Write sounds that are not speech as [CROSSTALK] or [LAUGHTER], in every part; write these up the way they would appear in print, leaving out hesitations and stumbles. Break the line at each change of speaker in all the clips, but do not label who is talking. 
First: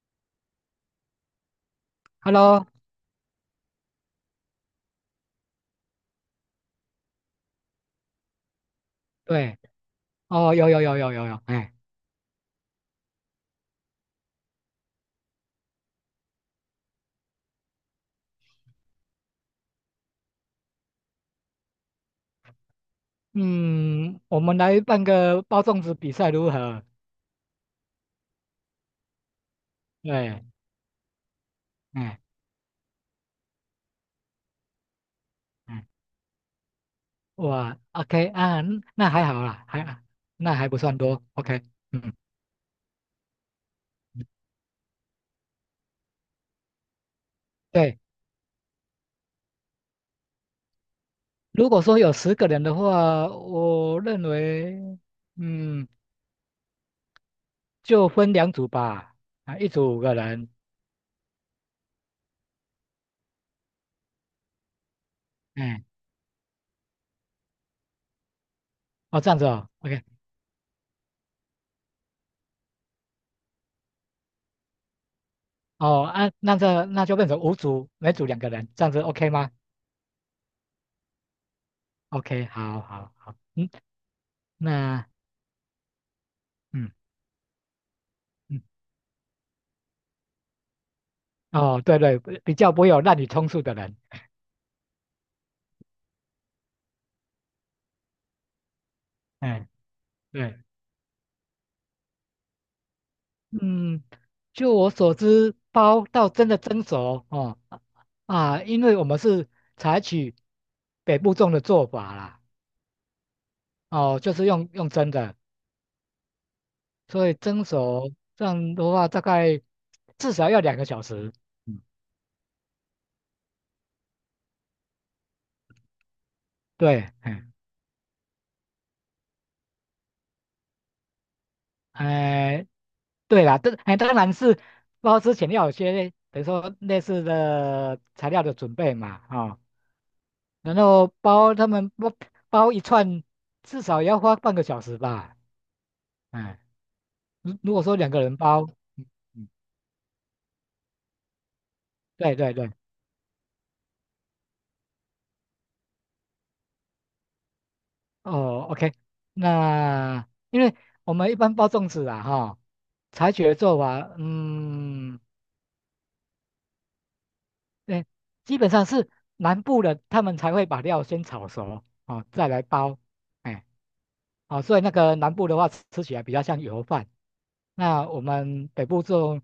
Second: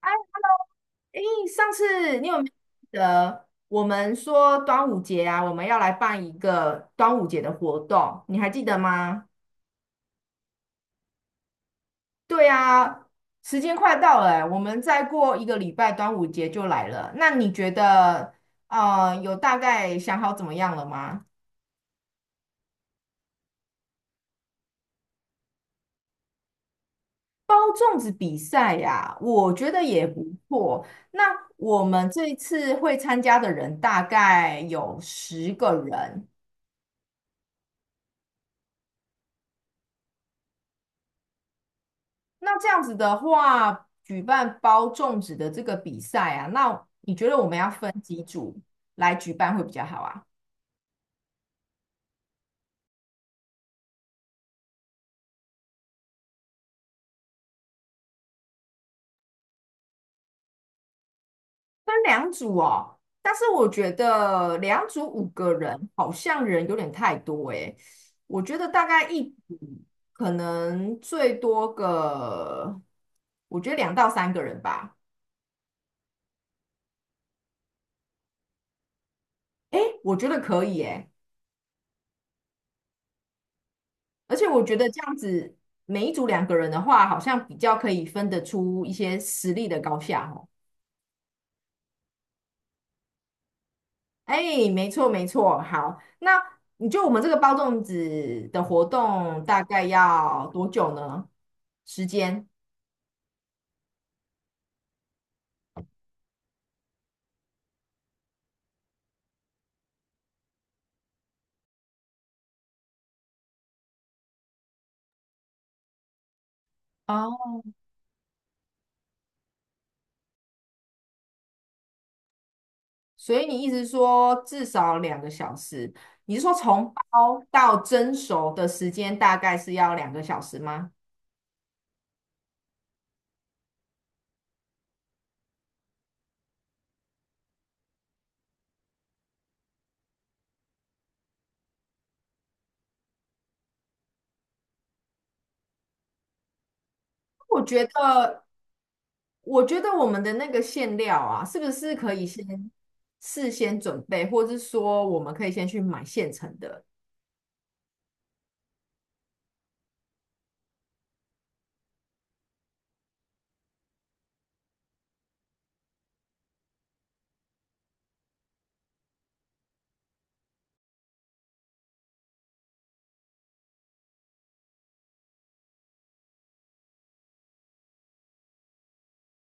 哎，诶，上次你有没有记
Hello，
得我们说端午节啊，我们要来办一个端午节的活动，你还记得吗？
对，哦，有有有有有有，哎，
对啊，时间快到了欸，我们再过一个礼拜端午节就来了。那你觉得，有大概想好怎么样了吗？
嗯，我们来办个包粽子比赛如何？
包粽子比赛呀，我觉得也不
对，
错。那我们
哎，
这一次会参加的人大概有十个
哎，
人。
哇，OK 啊，嗯那还好啦，那还不算多，OK，嗯，
那这样子的话，举办包粽子的这个比赛啊，那你觉得我们要分
对，
几组来举办会比较好啊？
如果说有十个人的话，我认为，嗯，就分两组吧，啊，一组五个人，
分两组哦，但是我觉得两组五个
哎，
人好像人有点太多诶，我觉得大概
哦，
一
这样子
组
哦，OK，
可能最多个，我觉得2到3个人吧。
哦，啊，那就变成五组，每组两个人，这样子 OK 吗
诶，我觉得可以诶，
？OK，好好好，嗯，
而且我觉得这
那。
样子每一组2个人的
嗯。
话，好像比较可以分得
嗯，
出一些实力的高下哦。
哦，对对，比较不会有滥竽充数的人，
哎，没错没错，好，那你就我们这个包粽子的活动大
哎，
概要
对，
多久呢？时间？
嗯，就我所知，包到真的蒸熟哦啊，因为我们是采取北部粽的做法啦，哦，就是用蒸的，所以
哦，
蒸熟这样的话，大概至少要两个小时。嗯，
所以你意思说至少两个小时？你是说从
对，
包
哎，
到蒸熟的时间大概是要两个小时吗？
哎，对啦，这哎当然是包之前要有些等于说类似的材料的准备嘛，啊、然后他们包一串，至少也要花半个小时吧。哎，如
我
如果
觉
说两个人
得，
包，嗯嗯，
我觉得我们的那个馅料啊，是不是可以
对对对，
先事先准备，或是说我们可以先去买现成的？
哦，OK，那因为我们一般包粽子啊，哈，采取的做法，嗯，对，基本上是南部的他们才会把料先炒熟，哦，再来包，哎，啊，所以那个南部的话吃起来比较像油饭，那我们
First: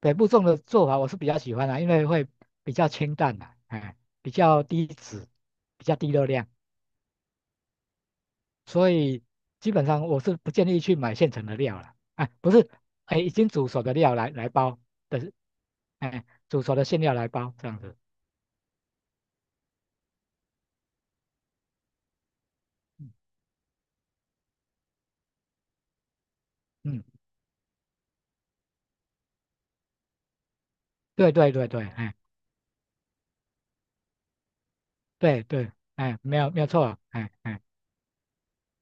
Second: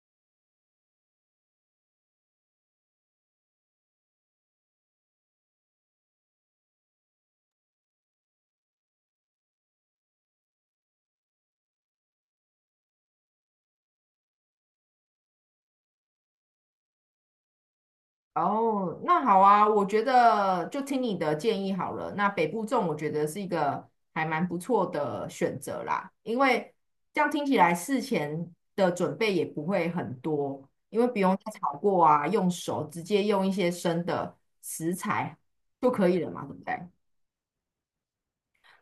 北部种的做法我是比较喜欢的、因为会比较清淡的、哎，比较低脂，比较低热量，所以基本上我是不建议去买现成的料了，哎，不是，哎，已经煮熟的料来包的，哎，煮熟的馅料来包这样子，
哦，那好啊，我觉得就听你的建议好了。那北部粽我觉
嗯，
得是一个还蛮不错的选择啦，因为
嗯
这样听起来事前的准备也不会很多，因为不
对
用再
对对
炒
对，
过
哎，
啊，用手直接用一些生的食材
对对，
就可以
哎，
了
没
嘛，
有
对
没
不
有
对？
错，哎哎，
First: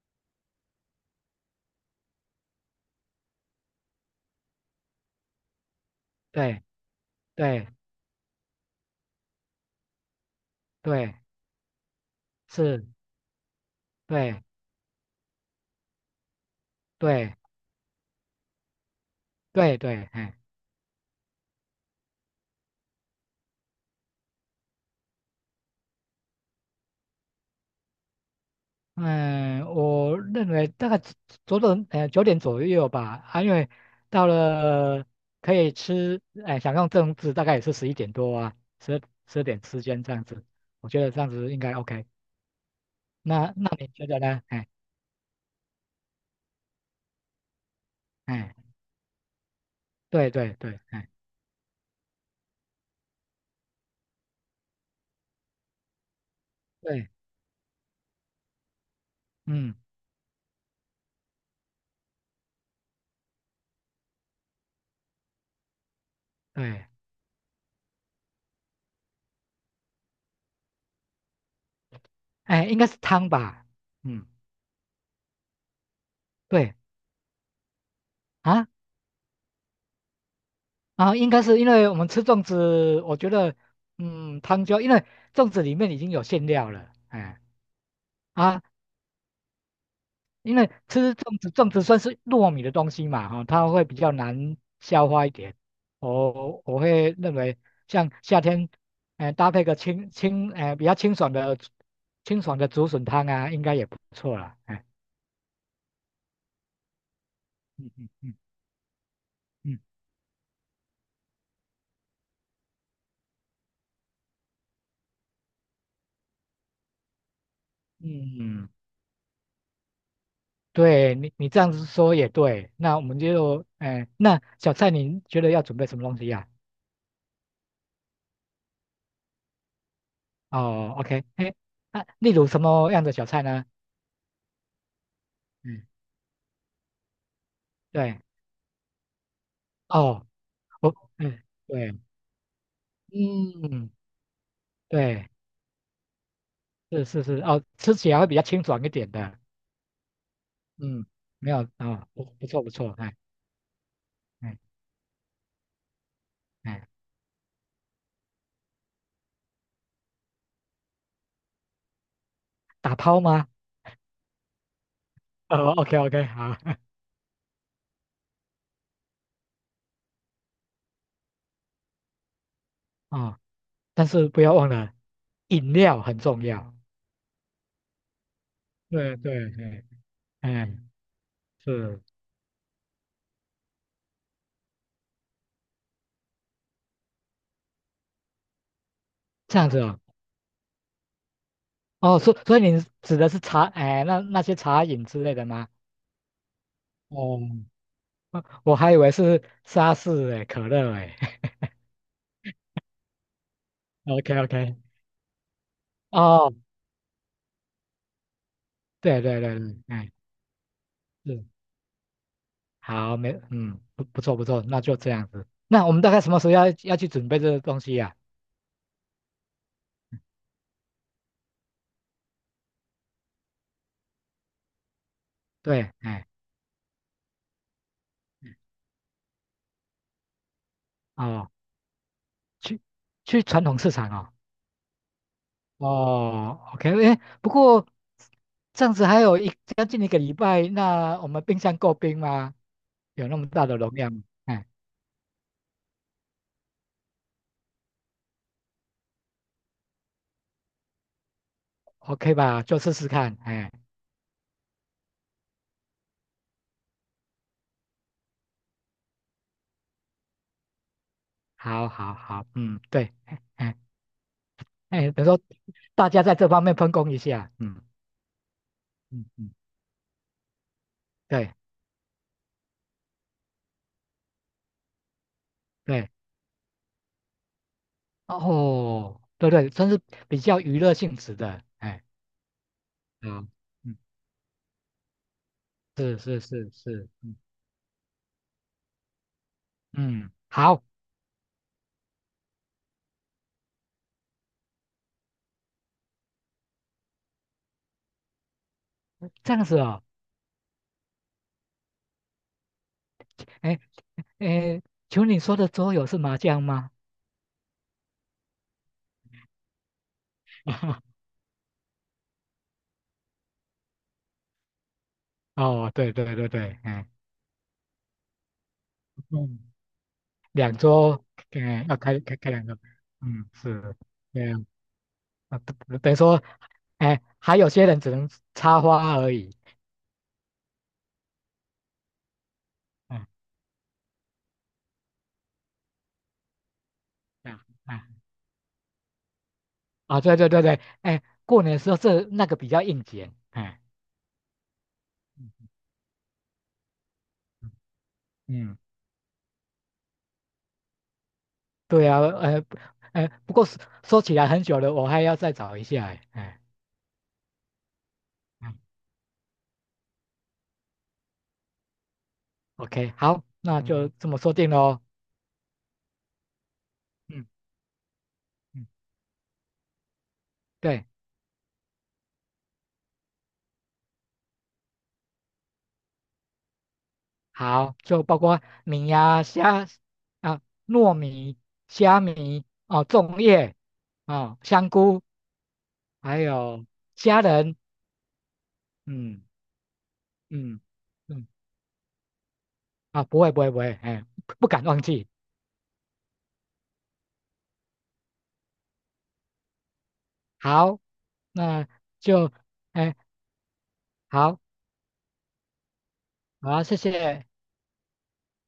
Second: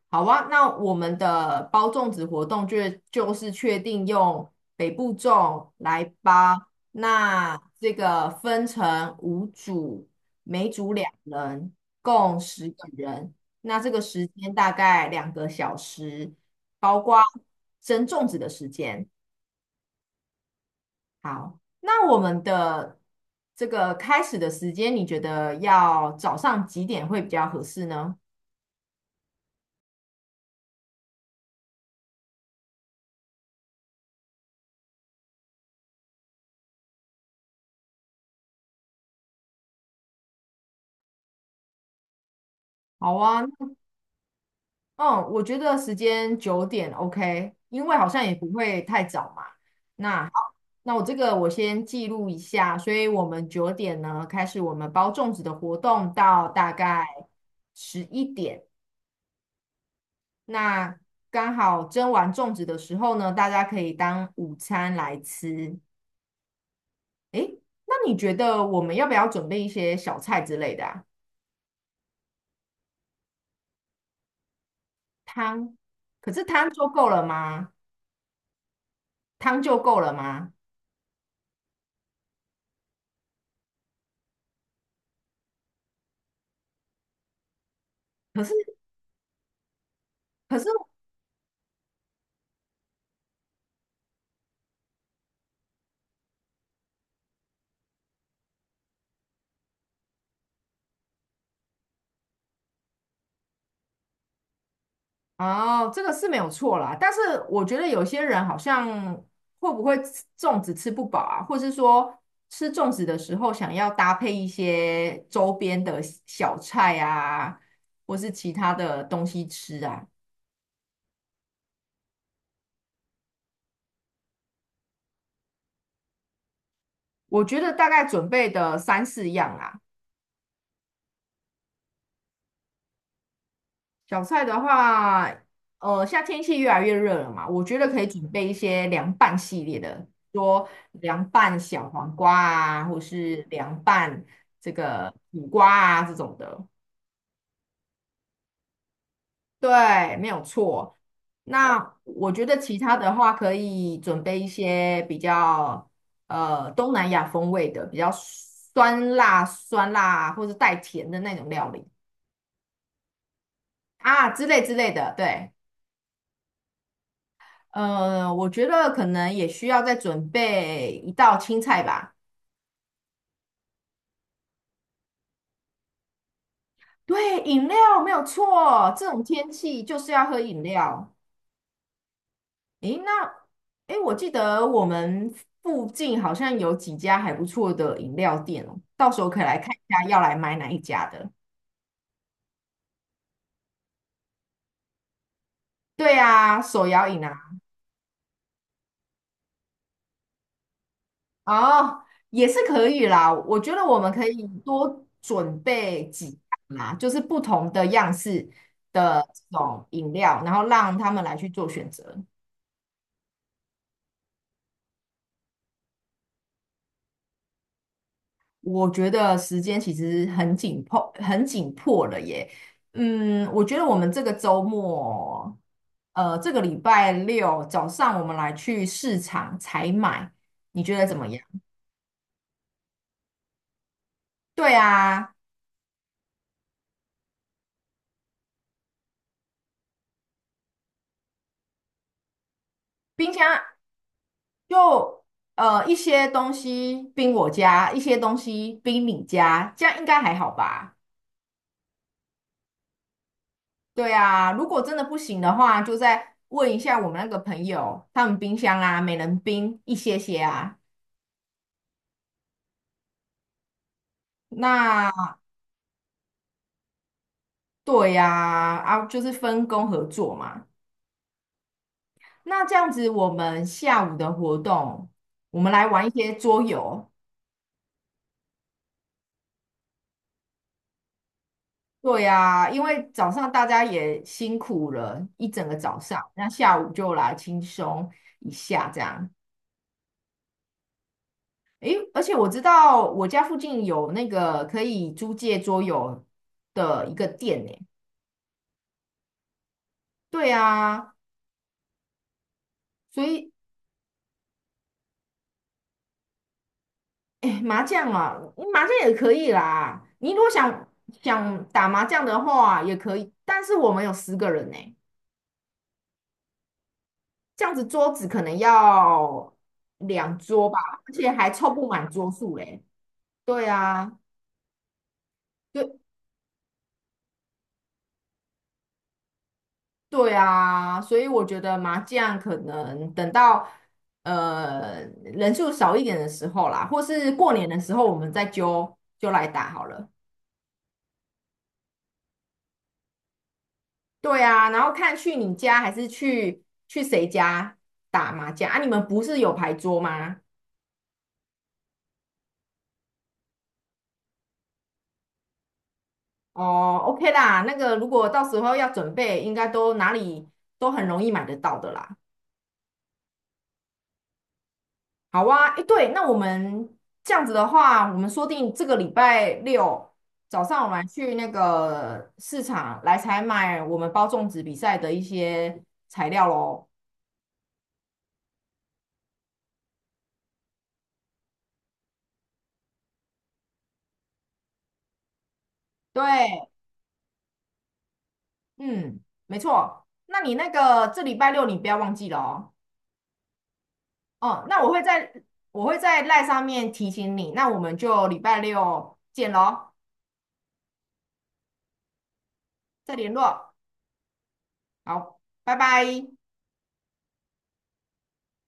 好啊，那我们的包粽子活动就是确定用北部粽来包，
对
那
对
这个分成5组，每组两
对，
人，共十
是，
个人。那这个时
对。
间大概两个小时，包括
对
蒸粽子的时间。
对对，哎，
好，那我们的这个开始的时间，你觉得要早上几点会比较合适呢？
嗯，我认为大概左左呃九点左右吧，啊，因为到了可以吃，哎，享用正治大概也是十一点多啊，十点之间这样子，我觉得这样子应该 OK。
好啊，
那你觉得呢？哎
嗯，我觉得时间九点 OK，因为好像也不
哎，
会太早嘛。那
对对对，
那我
哎
这个我先记录一下，所以我们九点呢开始我们包粽子的活动到大概
对，
11点。
嗯
那刚好蒸完粽子的时候呢，大家可以当午餐来吃。
对，
诶，那你觉得我们要不要准备一些小菜之类的啊？
哎，应该是汤吧，嗯
汤，可是汤
对
就够了吗？
啊
汤就够了吗？
啊，应该是因为我们吃粽子，我觉得嗯汤就因为粽子里面已经有馅料了，哎。
可是
啊，因
可是。
为吃粽子，粽子算是糯米的东西嘛，哈、它会比较难消化一点。我会认为，像夏天，搭配个清清，呃，比较清爽的竹笋汤啊，应该也不错啦。哎，
哦，这个是没有错啦，但是我觉得
嗯
有些
嗯
人好像会
嗯
不会吃粽子吃不饱啊，或是说吃粽子的时候想要搭配一些周边的小菜啊，或是
嗯
其
嗯，
他的东西吃啊，
对你这样子说也对。那我们就，哎、那小菜你觉得要准备什么东西呀、
我觉得大概准备的3、4样啊，
哦，OK，哎，那例如什么样的小菜呢？
小菜的话，
嗯，
现在天气越来越热了嘛，我觉得可以
对，
准备一些凉拌系列的，
哦，
说
我，
凉
嗯。
拌小
对。
黄瓜啊，或是凉
嗯，
拌这个
对，
苦瓜啊这种的。
是是是，哦，吃起来会比较清爽一点的。
对，没有错。
嗯，没有
那
啊，不
我觉
不
得
错不
其
错，
他的
哎
话，可以准备一
哎
些比较
哎，
东南亚风味的，比较酸辣、酸辣或是带甜的那种料理
打抛吗？
啊之类之类的。对，
哦，OK OK，好，
我觉得可能也需要再准备一道青菜吧。
[LAUGHS] 啊，但是不要忘了，饮料很重要。
对，饮料没有错，这
对
种
对
天气
对，
就是要喝饮
哎，
料。
是
诶，那诶，我记得我们附近好像有几家还不错的饮料店哦，到时候可以来
这样
看
子
一
哦。
下要来买哪一家的。
哦，所以你指的是茶，哎，那些茶饮之类的吗？
对啊，手摇饮
哦，
啊。
我还以为是沙士哎，可乐哎。
哦，也是可以啦。我觉得我
[LAUGHS]
们可
OK
以
OK，
多准备几
哦，
样啦，就是不同的样式
对
的
对
这
对对，
种
哎。
饮料，然后让他们来
是。
去做选择。
好，没，嗯，不错不错，那就这样子。那我们大概什么时候要去准备这个东西呀、
我觉得时间其实很紧迫，很紧迫了耶。嗯，我觉得我们这个周末，
对，哎，
这个礼拜六早上我们来去市场采买，你觉得怎么样？
哦，去去传统市场哦。
对啊，
哦，OK，哎，不过这样子还有将近一个礼拜，那我们冰箱够冰吗？有
冰
那么
箱。
大的容量吗哎
就一些东西冰我家，一些东西冰你家，这样应该还好吧？
，OK 吧，就试试看。哎，
对啊，如果真的不行的话，就再问一下我们那个朋友，他们冰箱啊，每人冰一些些啊。
好好好，嗯，对，哎哎，哎等于
那
说大家在这方面分工一下，嗯
对呀，啊，就
嗯
是
嗯，
分工合作嘛。
对
那这样子，我们下午的活动，我们来玩一
对。
些桌游。
哦，对对，算是比较娱乐性质的，哎，
对呀，因为早
嗯
上大家
嗯，
也辛苦了一整个早
是
上，
是
那
是
下午
是，
就来
嗯
轻松一下这样。
嗯，好，
诶，而且我知道我家附近有那个可以租借桌游的一个店呢。
这样子哦，
对啊，所以
哎哎，请问你说的桌游是麻将吗？
诶，麻将啊，嗯麻将也可以啦。你如果想
[LAUGHS]
想打麻将的话也可以，但是我们有十个人呢，
哦，对对对对，哎
这样子桌子可能
[LAUGHS]，
要
嗯，
2桌
两
吧，而
桌，
且还凑
哎，
不
要
满
开
桌
开开
数
两个，
嘞。
嗯，
对
是，
啊，
对啊，啊
对。
于说，哎，还有些人只能插花而已，
对啊，所以我觉得麻将可能
嗯，
等到人数少一点的时候啦，或是
这
过
样
年的时
哎，
候，我们再揪揪来打好了。
啊，对对对对，哎，过年的时候这那个比较应景，哎，
对啊，然后看去你
嗯
家还是去谁家打麻将
嗯。
啊？你们不是有牌桌吗？
对啊，不过说起来很久了，我还要再找一下欸，哎，
哦，OK 啦，那个如果到时
嗯
候要准备，应该都哪里都很容易买得到的啦。
，OK，好，那就嗯这么说定喽。
好啊，诶，对，那我们这
嗯
样子的话，我们说定这
嗯，
个礼拜六早上，我们来
对，
去那个市场来采买我们包粽子比赛的一些材料喽。
好，就包括米呀、虾啊、糯米、虾米哦、粽叶哦、香菇，还
对，
有虾仁，
嗯，
嗯
没错。那你那
嗯
个这礼
嗯，
拜六你不要忘记了哦。
啊，不会不会不会，哎，不
哦，
不
那
敢忘记。
我会在赖上面提醒你，那我们就礼拜六见喽，
好，那就哎
再联络。
好，
好，拜拜。
好，谢谢。